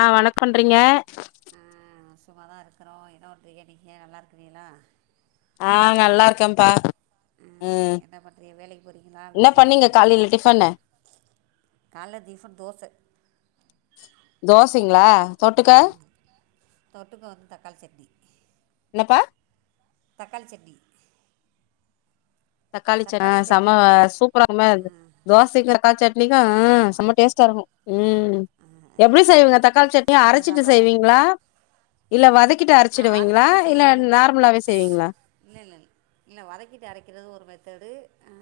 ஆ வணக் பண்றீங்க சும்மா தா இருக்குறோ என்ன பண்றீங்க நீங்க நல்லாருக்கீங்களா ஆ நல்லா இருக்கேன்பா ம் என்ன பண்ணுறீங்க வேலைக்கு போகிறீங்களா என்ன வீட்டில் பண்ணீங்க காலையில டிஃபனு கால்ல டிஃபன் தோச தோசைங்களா தொட்டுக்க ம் தொட்டுக்க வந்து தக்காளி சட்னி என்னப்பா தக்காளிச்சட்னி தக்காளி சட் ஆ செம சூப்பரா இருக்கும தோசைக்கு தக்காளி சட்னிக்கு ஆ ஆமாம் ஆமாம் செம டேஸ்ட் டா இருக்கு எப்டி செய்வீங்க தக்காளி சட்னி நீங்கள் அரைச்சிட்டு சாப்பாடில் செய்வீங்களா இல்ல வதக்கிட்டு ஆ அரைச்சிடுவீங்களா அரைச்சிட்டு இல்ல நார்மலாவே செய்வீங்களா இல்ல இல்லல்ல வதக்கிட்டு அரைக்கிறது ஒரு மெத்தடு ஆ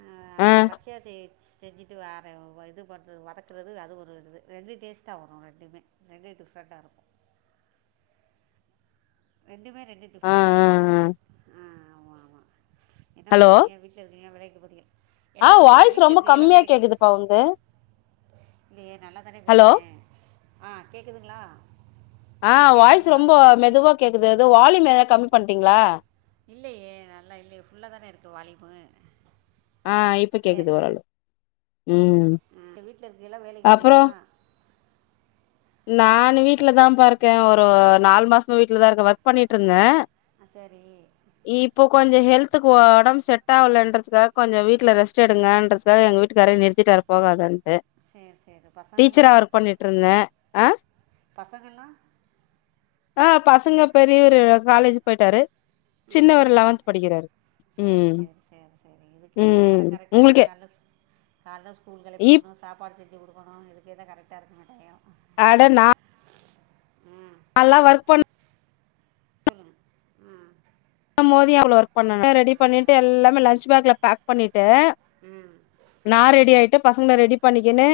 ஆ பச்சையா செய் செஞ்சுட்டு வேற இது பண்றது வதக்குறது அது ஒரு இது ரெண்டு டேஸ்டா வரு ரெண்டுமே ரெண்டு டிஃப்ரெண்டா இருக்கோ ரெண்டுமே ரெண்டு ஆ டிஃப்ரெண்டா ஆ இருக்கு ஆ ஆ ஆமா ஆமா என்ன ஹலோ பண்றீங்க வீ ட்ல இருக்கீங்க வேலைக்கு போறீங்க ஆ என்ன பண்றீங்க வாய்ஸ் வீட்ல ரொம்ப இருக்கியலா கம்மியா வேலைக்கு போல கேக்குதுப்பா உன்து இல்லயே நல்லா தானே ஹலோ பேசுறே ஆ கேக்குதுங்களா ஆ வாய்ஸ் ரொம்ப மெதுவா கேக்குது எதோ வால்யூம் எதா கம்மி பண்ட்டீங்களா இல்லயே நல்லா இல்லயே ஃபுல்லா தான இருக்கு வாலிமு ஆ இப்ப கேக்குது ஓரளவு ம் எங்க வீட்ல இருக்கீயலா வேலைக்கு அப்புறோ போறீங்களா நானு வீட்டுலதாபா இருக்கே ஒரு நாலு மாசமா வீட்டுலதா இருக்கே ஒர்க் பண்ணிட்ருந்தே ஆ சரி இப்போ கொஞ்ச ஹெல்த்து ஒடம்பு செட் ஆகலன்றதுக்காக கொஞ்ச வீட்ல ரெஸ்ட் எடுங்க காக எங்க வீட்டுக்காரே நிறுத்திட்டாரு போகதுன்ட்டு சரி சரி டீச்சரா பசங்கள்லாம் ஒர்க் பண்ணிட்ருந்தே ஆ பசங்கல்ல ஆ பசங்க பெரியூரு காலேஜ் போயிட்டாரு ஆ சின்னவர் சரி சரி லெவன்த் படிக்கிறாரு சரி ம் சரி சரி சரி இதுக்கேதா ம் நேரோ கரெக்டா உங்களுக்கே இருக்குமே கல்ல கால்ல ஸ்கூலுக்கு கெளப்பி இப் விடணு சாப்பாடு செஞ்சு குடுக்கணு இதுக்கே தா கரெக்ட்டா இருக்குமே டையோ ம் நல்லா ஒர்க் பண் சொல்லுங்க ம் போது அவ்ளோ ஒர்க் பண்ணனு எல்லா ரெடி பண்ணிட்டு எல்லாமே லஞ்ச் பேக்ல பேக் பண்ணிட்டு ம் நா ரெடி ஆயிட்டு பசங்கள ரெடி பண்ணிக்குனு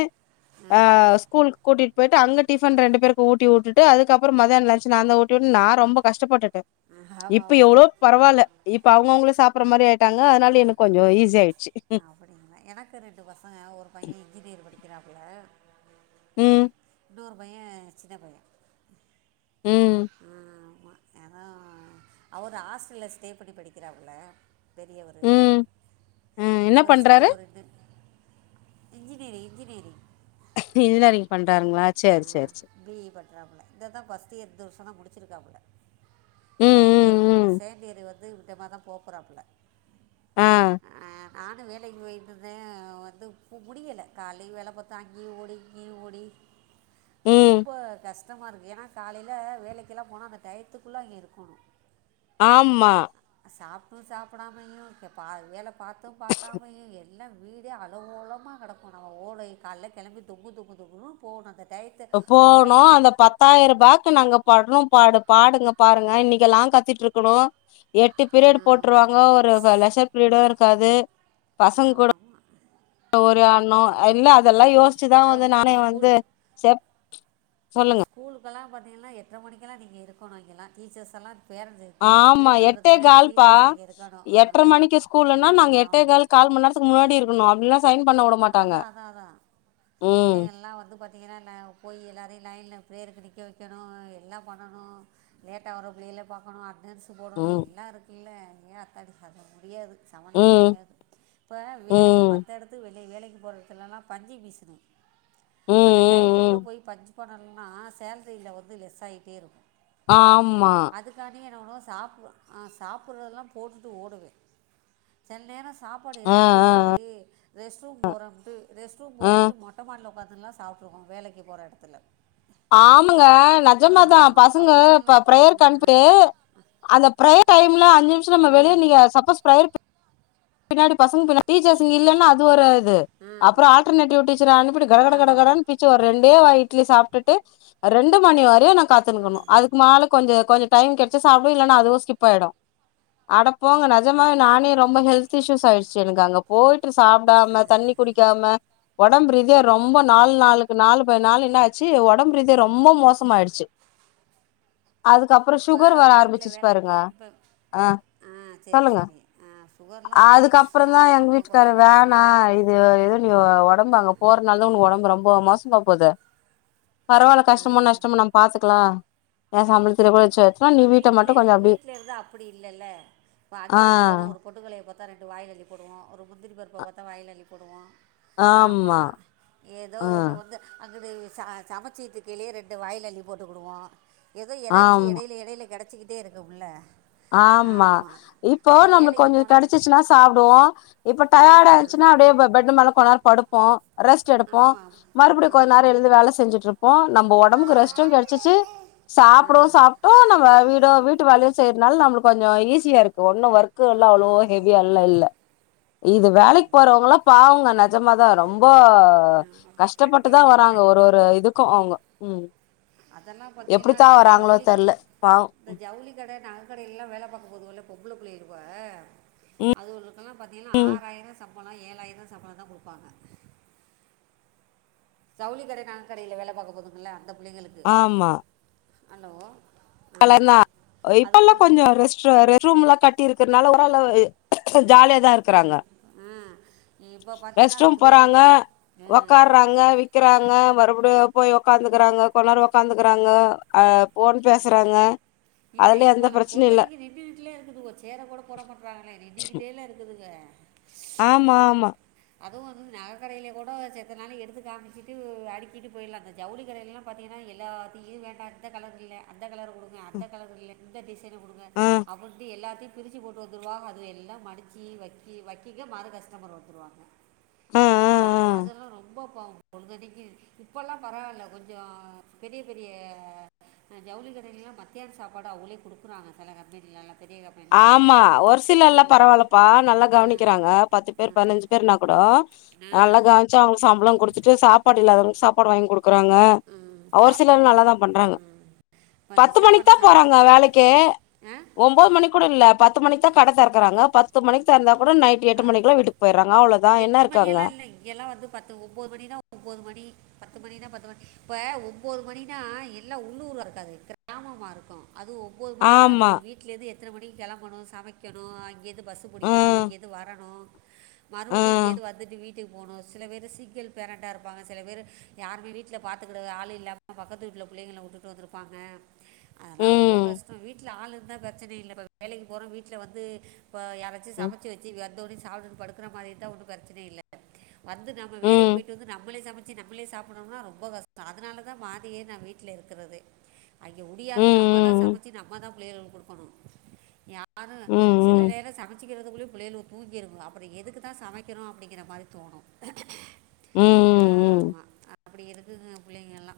ஆ ஸ்கூல் கூட்டிட்டு போயிட்டு அங்க டிஃபன் ரெண்டு பேருக்கு ஊட்டி வுட்டுட்டு அதுக்கப்புற மதியானோ லன்ச் நாந்தா ஊட்டிவுடனு நா ரொம்ப கஷ்டப்பட்டுட்டே ம், ஆமா இப்ப ஆமாம் எவ்ளோ பரவால்ல இப்ப அவங்கவுங்க சாப் பற மாரி ஆயிட்டாங்க அதனால எனக்கு கொஞ்ச ஈசி ஆய்டுச்சு அப்படிங்களா எனக்கு ரெண்டு பசங்க ஒரு பைய இன்ஜினியர் படிக்கிறாப்புல ம் இன்னொரு பைய சின்ன பைய ம் ஆ ஆமா ஏதோ அவரு ஹாஸ்டல்ல ஸ்டே பண்ணி படிக்கிறாப்புல பெரியவரு ம் ம் என்ன இவரு சின்ன பண்றாரு ஊருனு இன்ஜினியரு இன்ஜினியரு இன்ஜினியரிங் பண்றாருங்களா ஆ சேரி சேரி சேரி பீ இ பன்றாப்புல இத தா ஃபர்ஸ்ட்டு இயர் இந்த வருஷ தா முடிச்சிருக்காப்புல ம் ம் சண்டியர் ம் சண்டியர் வந்து இந்த மாதா போகப் போறாப்ல ஆ ஆ நானு வேலைக்கு போயிட்டுதே வந்து மு முடியலை கால வேல பாத்தா அங்கேயு ஓடி இங்கேயு ஓடி ம் ரொம்ப கஷ்டமா இருக்கு ஏன்னா காலையையில் வேலைக்கெல்லா போனா அந்த டயத்துக்குள்ள அங்கே இருக்கணு ஆமா சாப்ட்டு சாப்பிடாமயு பா வேல பாத்து பாக்காமயு எ எல்லா வீடே ஆலங்கோலமா கெடக்கு நாம ஓல கால்ல கெளம்பி தொங்கு தொங்கு தொங்குனு போகணு அந்த டயத்து போணு அங்கெல்லாம் அந்த பத் பத்தாயிரம்பாக்கு நாங்க பாடற பாடு பாடுங்க பாருங்க இன்னைக்கி எல்லா கத்திட்டு இருக்கணு எட்டு பீரியட் ஆமாம் போட்டருவாங்க ஒரு லெசர் பீரியடு இருக்காது பசங் கூட ஆமா ஒரு அண்ணோ இல்ல அதெல்லா யோசிச்சுதா அது வந்து நானே உங்களுக்கு வந்து ஸ்கூல் செப் சொல்லுங்க ஸ்கூலக்கெல்லா பாத்திங்கன்னா எட்டரை மணிக்கலா நீங்க இருக்கணு இங்கெல்லா டீச்சர்ஸ் எல்லா பேரந்தேத்தி ஆமா புள்ளைங்க வர்றதுக்கு எட்டே முன்னாடியே கால்பா டீச்சர்ஸ் அங்கே இருக்கணு ஆ ஆ ஆ கால்மணி நேரத்துக்கு முன்னாடி இருக்கணு அப்டி இல்லன்னா சைன் பண்ண வுட அதா அதா அதா புள்ளைங்கல்லா வந்து பாத் தீங்கன்னா எல்லா போய் எல்லாரையு லைன்ல ப்ரேயருக்கு நிக்க வெக்கணு எல்லா பண்ணணு லேட்டாக வரு பிள்ளைகளை பாக்கணு அட்டனன்ஸ் போடணு ம் எல்லா இருக்குல்ல ஏ அத்தாடி அது முடியாது சமாளிக்க ம் முடியாது இப்ப ம் வேலைக்கு ம் மத்த எடத்து வே இன்னைக்கி வேலைக்கு போற எடத்துல எல்லா பஞ்சிங் மிஷினு அந்த ம் டயத்துக்குள்ள ம் போய் பஞ்சு போடலனா சேலரியில வந்து லெஸ் ஆயிட்டே இருக்கு ஆமா அதுக்கான்டி என்ன பண்ணுவோ சாப் அ சாப்பிடு்றதுலா போட்டுட்டு ஓடுவே செல நேரோ சாப்பாடு ஆ எடுத்துட்டு ஆ போய்ட்டு ரெஸ்ட் ரூம் போறோம்ன்ட்டு ரெஸ்ட் ரூம் ஆ போறன்ட்டு மொட்டமாடில உக்காந்துலா சாப்புட்ருக்கோ வேலைக்கி போறடத்துல ஆமங்க நெஜமாதா பசங்க ப்ப அப்படியெல்லாம் ப்ரெயர்க்குகனுப்புட்டு அந்த ப்ரெயர் டைம்ல அஞ்சு நிமிஷ நம்ம வெளிய நீக்க சப்பஸ் ப்ரெயர் பின்னாடி பசங்க பின்னாடி டீச்சர்ஸ்ங்க இல்லன்னா அது ஒரு இது அப்பற ஆல்டர்னேடிவ் டீச்சர அனுப்பிடு ஆமாம் ஆமாம் கடகடகடகடன் பிச் ச்சு ஒரு ரெண்டே வாய் இட்லி சாப்ட்டுட்டு ரெண்டு மணி வரியு நா காத்துனுக்குணு அதுக்குமேல கொஞ்ச கொஞ்ச டைம் கிடைச்ச சாப்பிட இல்லலை நா அதுவு ஸ்கிப் ஆயிடு அடப்போங்க நஜமாவே ஆமாம் நானே ரொம்ப ஹெல்தி திசிசு சயிடுச்சு எனக்கு அங்க போயிட்டு சாப்பிடாம தண்ணி குடிக்காம ஒடம்பு ரீதியா ரொம்ப நாளு நாளுக்கு நாலு நாலு என்ன ச்சு ஒடம்பு ரீதியா ரொம்ப மோசமா ஆயிடுச்சு அதுக்கப்புறம் இப்போ சுகர் வர வீட்டில் ஆரம்பிச்சிச்சு வேலை பாருங்க இப்போ ஆ சரி சொல்லுங்க சரி ஆ சுகர்லாம் ரொம்ப அதுக்கப்புற மோசம் தா எங்க நடக்கணும் வீட்டுக்காரு கொல்லணும் வேணா ஆ இ து எதோ நீ ஒடம்பு அங்க போறதுனால தா உனக்கு ஒடம்பு ரொம்ப மோசமா போது பரவால்ல கஷ்டமோ நஷ்டமோ நம்ம பாத்துக்கலாம் எ சம்பளத்துல கூட வெச்சு இப்போ வீட்ல வீட்ல இருந்த அப்டி இல்லல்ல இப்போ அடிப்படிக்கு போறோ ஆஹ் ஒரு பொட்டுக்கல்லயப் பாத்தா ரெண்டு வாயில அள்ளிப் போடுவோ ஒரு முந்திரி பருப்ப பாத்தா வாயில அள்ளிப் போடுவோ ஆமா ஏதோ ஒண்ணு ஆஹ் வந்து அங்குட்டு ச சமைச்சிட்டுயிருகையிலே ரெண்டு வாயில அள்ளி போட்டுகிடுவோ ஏதோ எனர்ஜி ஆமா எடையில கெடச்சிகிட்டே இருக்குமுல்ல ஆமா இப்போ நம்முளுக் கொஞ்ச போனால் கெடச்சிச்சுனா சாப்டுவோ இப்ப டயார்டா ஆச்சுனா அப்டே ப்ப பெட் மேல கொன்நேர படுப்போ ரெஸ்ட் எடுப்போ ஆமாம் மறுபுடியு கொஞ்ச நேர எழுந்து வேல செஞ்சுட்ருப் போ நம்ப ஒடம்புக்கு ஆமாம் ஆ ரெஸ்டு ஆ கெடைச்சிச்சு சாப்புடவு சாப்ட்டோ நம்ப வீடு வீட்டு வேலயு செய் நம்ளு கொஞ்சோ ஈஸியா இருக்கு ஒன்னு ஒர்க் ஒல்லா அவ்ளோ ஆமாம் ஆமாம் ஆமாம் ஹெவியால் இல்ல ஆமாம் இல்ல இது இல்லை வேலைக் இல்லை இல்லை போறவங்கலா பாவங்க நஜமாதா ரொம்ப ஆ ஆமாம் கண்டிப்பாக கஷ்டபட்டுதா கண்டிப்பாக வராங்க ஒரு கண்டிப்பாக ஒரு இதுக்கு அவுங்க உம் அதெல்லாம் பார்த்தீங்கன்னா எப்டித்தா இது வராங்களோ ஜவுளி க தெர்ல பாவ் இந்த ஜவுளி கட நக கடைல்லா வேல பாக்க போதுவல்ல பொம்புள புள்ளைல்வ அதுவலுக்கலா பாத்தீங்ன்னா ம் ஆறாயிர சம்பளோ ஏழாயிர சம்பள தா குடுபாங்க சவுளி கடை நக கடையில வேல பாக்க போதுங்கள அந்த புள்ளங்களுக் ஆமா அலோ கலநா உ இப்பலா கொஞ்சு ரெஸ்ட்ராரு ஸ்ட்ரூம்லா கட்டிருகற்னால ஒறலவு ஜாலியாதா இருக் இப்படி க்றாங்க ஆ இப்போ பார்த்தீங்கன்னா அது ரெஸ்ட்ரூம் புளியல் போறாங்க ஆ ஒக்கறாங்க விக் க்கிறாங்க மறுபுடியு போய் ஒக்காந்துகுறாங்க கொஞ்நேர ஒக்காந்துகறாங்க அ போன் பேஸ் சுறாங்க இல்லை இப்ப நா பொழ்தனிக்கி நிட்டுட்டுல இருக்குதுவோ சேர கூட போட மாட்றாகளே நின்னிகிட்டேல்ல இருக்குதுங்க ஆமா நின்னிட் ஆமா அதுவு வந்து நககடைய்லே கூடொ செத்த நாளி எடுத்து காமிச்சிட்டு அடிகிட்டு போயிட்லா இந்த ஜவுளி கடைய்லலாம் பாத்தீன்னா எல்லாத்தியு வேண்டா இந்த கலர் இல்ல அந்த கலர் குடுங்க ஆ இந்த கலர் இல்ல இந்த டிசைனு குடுங்க ஆ அப்புன்ட்டு எல்லாத்தி பிரிச்சு போட்டுவந்துடுவாங்க அதுவ எல்லா மடிச்சி வக்கி வக்கிங்க மறு கஸ்டமர் வந்துருவாங்க ஆஅ அ அதல்லா ரொம்ப பாவம் பொழ்தனிக்கி இப்பல்லா பரவால்ல கொஞ்சோ பெரிய பெரிய அ ஜவுளி கடையிலல்லா பாத் த்தியால் சாப்பாடு அவுளே குடுக்குறாங்க செல கம்பெனிலில்லலா பெரிய கப் ஆமா ஒரு சிலல்லா பரவால்லப்பா நல்லா கவனிக்கிறாங்க பத்து பேர் பனஞ்சி பேர்னா கூட நா சவுங் சம்ப்ள குடுத்துட்டு சாப்பாட்டு இல்லாதவங் சாப்பாடு வாங்கி குடுக்குறாங்க ம், அவர் சாப்பாடு சிலர் நல்லாதா பண்றாங்க ம், கொஞ்சம் பத்து மணிக் தா சாப்பாடுலாம் சாப் போறாங்க வேலைக்கே ஆ ஒம் ம்போத் மணி கூட இல்ல பத்து மணிக்தா கட தெரக்கறாங்க பத்து மணிக் தெர்ந்தா கூட நைட் எட்டு மணிக்குளா வீட்டுக் போய்ராங்க அவ்ளதா என்ன இர்க்காங்க எ இங்கெலா வந்து பத்து ஒம்போது மணி தா ஒம்போது மணி பத்து மணினா பத்து வண் ப்ப ஒம்போது மணினா எல்லா உள்ளூரா இருக்காது கர் ஆமமா இருக்கு அது ஓம் ஒம்போது மணினா ஆமா அதுவோ வீட்லேந்து எத்தன மணிக் கெளம்பணு சமைக்கணு அங்கேந்து பஸ்ஸு புடிக்கணு ம் இங்கேத் து வரணு மறுவுடி ம் இங்கேந்து வந்துட்டு வீட்டுக் போணு சிலபேரு சிங்கிள் பேரண்டா இருப்பாங்க சில பேரு யாருமே வீட்ல பாத்துக்குட ஆளே இல்லாம் அ பக்கத்து விட்ல புள்ளங்கள வுட்டுட்டு வந்துருப்பாங்க அதலா ரொம்ப ம் கஷ்டோ வீட்ல ஆளுர்ந்தா ப்ரச்சனை இல்ல போ வேலைக்கு போற வீட்ல வந்து பா யாராச்சு சமச்சு வச்சி வந்து ஒணே சாப்டுட் படுக்குற மாரி இருந்தா ஒன்னு பெர்ச்சனே இல்ல வந்து நம்ம வேலைக் ம் ம் போய்ட்டுவந்து நம்மளே சம ச்சி நம்மளே சாப்புடும்னா ரொம்ப கஷ்ட அதனாலதா மாதியே நா வீட்ல இருக்குறதே அங்கே ம் ம் உடியாது நம்மதா சமச்சி நம்மதா புள்ளைகளுக் குடுக்கணு யா அதுங்க ம் செல ம் நேர சமச்சிக்கிறது உலும் புள்ளைய்லு தூங்கிருங்க அப்பற எதுக்கு தா சமக்கிறோ அப்டிங்கிற மாரி தோணு ம் ம் ஆமா அப்டி இருக்குதுங்க புள்ளைங்களா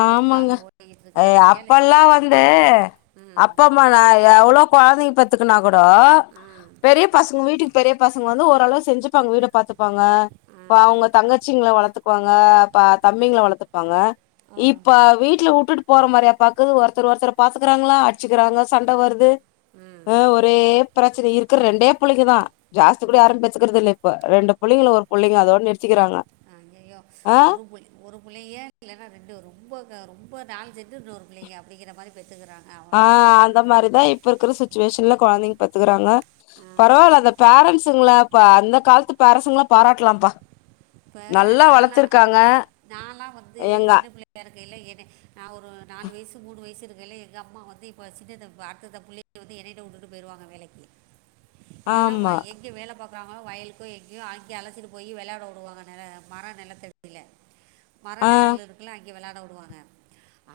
ஆமாங்க அப்பல்லா வந்து ம் அப்ப இப்ப நா எவ்ளோ கொழந்தைங்க பெத்துக்கனா கூட பெரிய பசங்க வீட்டுக் பெரிய பசங்க வந்து ஓரளவு செஞ்சுப்பாங்க வீட பாத்துப்பாங்க இப்ப அவங்க தங்கச்சிங்கள வளத்துப்பாங்க தம்பிங்கள வளத்துப்பாங்க இப்ப வீட்ல உட்டுட் போற மாரியா பாக்குது ஒருத்தர் ஒருத்தர் பாத்துக்கிறாங்களா அடிச்சுக்கறாங்க சண்ட வருது ம் ஒர் ஒரே பிரச்சன இருக்கற ரெண்டே புள்ளைங்கதா ஜாஸ்தி கூட யாரு பெத்துக்கறது இல்ல இப்ப ரெண்டு புள்ளைங்க இல்ல ஒரு புள்ளைங்க அதோட நிறு ஐயயோ ஒரு [unintelligible] ஒரு புள்ளைங்க இல்லன்னா ரெண்டு ரொம்ப க ரொம்ப நாள் ஜெண்டு இன்னொரு புள்ளைங்க அப்டிங்கற மாரி பெத்துகறாங்க ஆ அந்த மாரிதா இப்ப இருக்கற சிச்சுவேஷன்ல கொழந்தைங்க பெத்துக்கறாங்க ஆமா. பரவால்ல அந்த பேரன்ட்ஸுங்களா அந்த காலத்து பேரன்ட்ஸுங்களா பாராட்டலாம்ப்பா இப்ப நல்லா நாலா வளத்துருக்காங்க நாலா வந்து எங்க சின்ன புள்ள எனக்கு இல்லையேன்னு நா ஒரு நாலு வயசு மூணு வயசு இருக்கைல எங்க அம்மா வந்து இப்ப சின்னத அடுத்தடுத்த புள்ளை வந்து என்னைட்ட உட்டுட்டு போயிருவாங்க வேலைக்கு இல்லனா ஆமா வய எங்கே வேல பாக்குறாங்களோ வயலுக்கோ எங்கேயோ அங்க அழச்சிட்டு போய் வெளாட உடுவாங்க ந மர நிலத்தடில மர ஆ நிழல் இருக்குல அங்க விளாட உடுவாங்க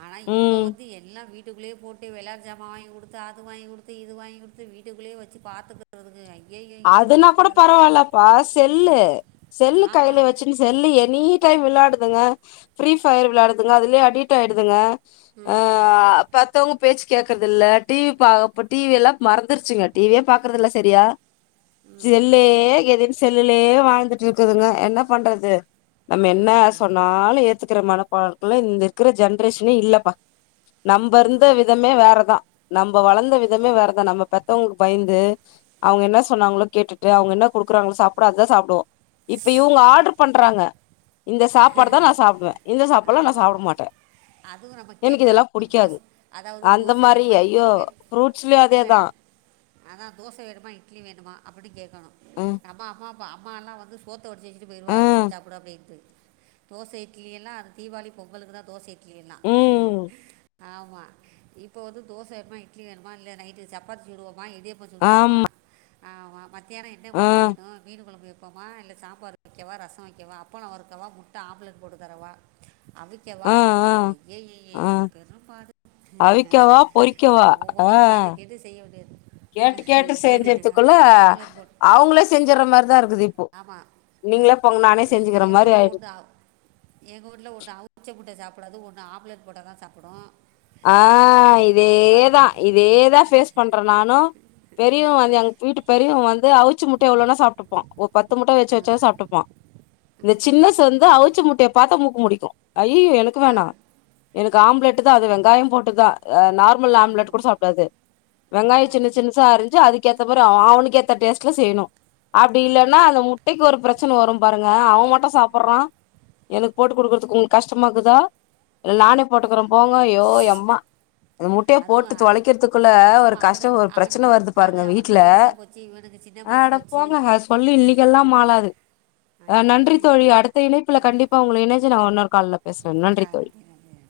ஆனா இப்ப ம் வந்து எல்லா வீட் வீட்டுள்ளேயே போட்டு வெளாட்டு ஜாம வாங்கி குடுத்து அது வாங்கி குடுத்து இது வாங்கி குடுத்து வீட்டுக்குள்ளயே வச்சு பாத்துக றதுக்கு அய்யய்ய அதுனா கூட பரவாலப்பா செல்லு செல்லு ஆமாம் கைல ஆமாம் வச்சுன்னு செல்லு எனி டைம் விளாடுதுங்க ஃப்ரீ ஃபயர் விளாடுதுங்க அதுலயே அடிட் ஆயிடுதுங்க ஆ பெத்தவங்க பேச்சு கேக்குறது இல்ல டிவி ப்ப டிவிலா மறந்துருச்சுங்க டிவியே பாக்குறது இல்ல சரியா செல்லே ம் கதீனு செல்லுலயே வாழ்ந்துட்டு இருக்குதுங்க என்ன பண்றது நம்ம என்னா ம், ஆமாம் சொன்னாலு ஏத்துக்கற மனப்பாக்குல இந்த இருக்கற ஜென்ரேஷனே இல்லப்பா நம்ப இருந்த ஆமாம் விதமே வேறதா நம்ப வளந்த விதமே வேறதா நம்ப பெத்தவங்களுக்கு பயந்து அவங்க என்ன சொன்னாங்ளோ கேட்டுட்டு அவுங்க என்ன குடுக்குறங்ளோ சாப்ட அதுதா சாப்டுவோ இப்ப இவங்க ஆர்டர் பண்றாங்க இந்த சாப்பாடு தா நா சாப்டுவ இந்த சாப்பாட்லா நா ஆமாம் சாப்ட ஆமாம் மாட்ட அதுவும் நம்ம எனக் இதெல்லா கேட்கணும் புடிக்காது தோசை அதாவது அந்த தோசை மாரி வேணுமா ஐயோ இட்லி ஃப்ருட்ஸ்லயு அதேதா அத தோச வேணுமா இட்லி வேணுமா அப்டி கேக்கணு ம் நம்ம அம்மா மா அம்மாலா வந்து சோத்த வடிச்சு வெச்சுட்டு போய்ருவாவ போட்டு ம் சாப்டு அப்டின்ட்டு தோச இட்லி எல்லா அது தீவாளி பொங்கலுக்கு தா தோச இட்லி எல்லா ம் ஆமா இப்போ வந்து தோச வேணுமா இட்லி வேணுமா இல்ல நைட்டு சப்பாத்தி சுடுவோமா இடியப் ப சுடுவோமா ஆமா ஆ மத்தியானோ என்ன ஆ கொழம்பு வேணு மீன் கொழம்பு வைப்போமா இல்ல சாம்பார் வைக்கவா ரசம் வைக்கவா அப்பள வறுக்கவா முட்ட ஆம்லெட் போட்டு தரவா அவிக்கவா ஆ ஆ ஆ அய்யய்யைய பெரும்பாடு அவிக்கவா பொறிக்கவா ஆ ஒவ்வொன்னயு கேட்டு கேட்டு செய்ய வேண்டியது கேட்டு கேட்டு செஞ்சறதுக்குள்ள ஆம்லெட் போட் அவங்களே செஞ்சற மாரிதா இருக்குது இப்போ ஆமாம் நீங்களே போங்க நானே செஞ்சக்கற மாரி ஆய்டுது எங்க ஊட்டுல ஒன்னு அவிச்ச முட்ட சாப்டாது ஒன்னு ஆப்லெட் போட்டாதா சாப்டு ஆ ஐயயே இதேதா பெரும்பாடுதே இதேதா அ ஃபேஸ் ஹ பண்றே நானு பெரியவ வந்து எங்க வீட்டு பெரியவ வந்து அவுச்ச முட்ட எவ்ளோனா சாப்டுப்பா ஒரு பத்து முட்ட அவிச்சு ஆ வச்சா சாப்டுப்பா இந்த சின்னஸ் வந்து அவுச்ச முட்டைய பாத்தா மூக்கு மூடிக்கு ஐயய்யோ எனக் க்கு வேணா எனக்கு ஆம்லெட்டு தா அது வெங்காயோ போட்டுதா நார்மல் ஆம்லெட் ஆமாம் கூட சாப்டாது வெங்காயோ சின்ன ஆமாம் சின்னசா அரிஞ்சு அதுக்கேத்த மாறி அவ அவனுக்கேத்த டேஸ்ட்ல செய்ணு அப்டி இல்லன்னா ஆமாம் அந்த மு ட்டைக்கு ஒரு பிரச்சன வரும் பாருங்க அவன் மட்டு சாப்டுறா எனக்கு போட்டு குடுக்குறதுக்கு உங்களுக்கு கஷ்டமாக்குதா ஆமாம் நானே போட்டுக்குறே போங்க யோ எம்மா அது முட்டையா அதுவும் போட்டு அ- தொலைக்றதுக்குள்ள ஒரு அதுவும் கஷ்டோ அவனுக்கு ஒரு அவனுக்கு பிரச்சன வர்து அது பாருங்க அவனுக்கு வீட்ல பெருசாக போச்சு இவனுக்கு சின்னப்பா அட போச்சு போங்க அத சொல்லி இன்னிக்கெல்லா மாளாது அ ஐயோ நன்றி தோழி அடுத்த இணைப்புல கண்டிப்பா உங்ள இணஞ்சு நாங் இன்னொரு கால்ல பேசுறே நன்றி தோழி கருதிறது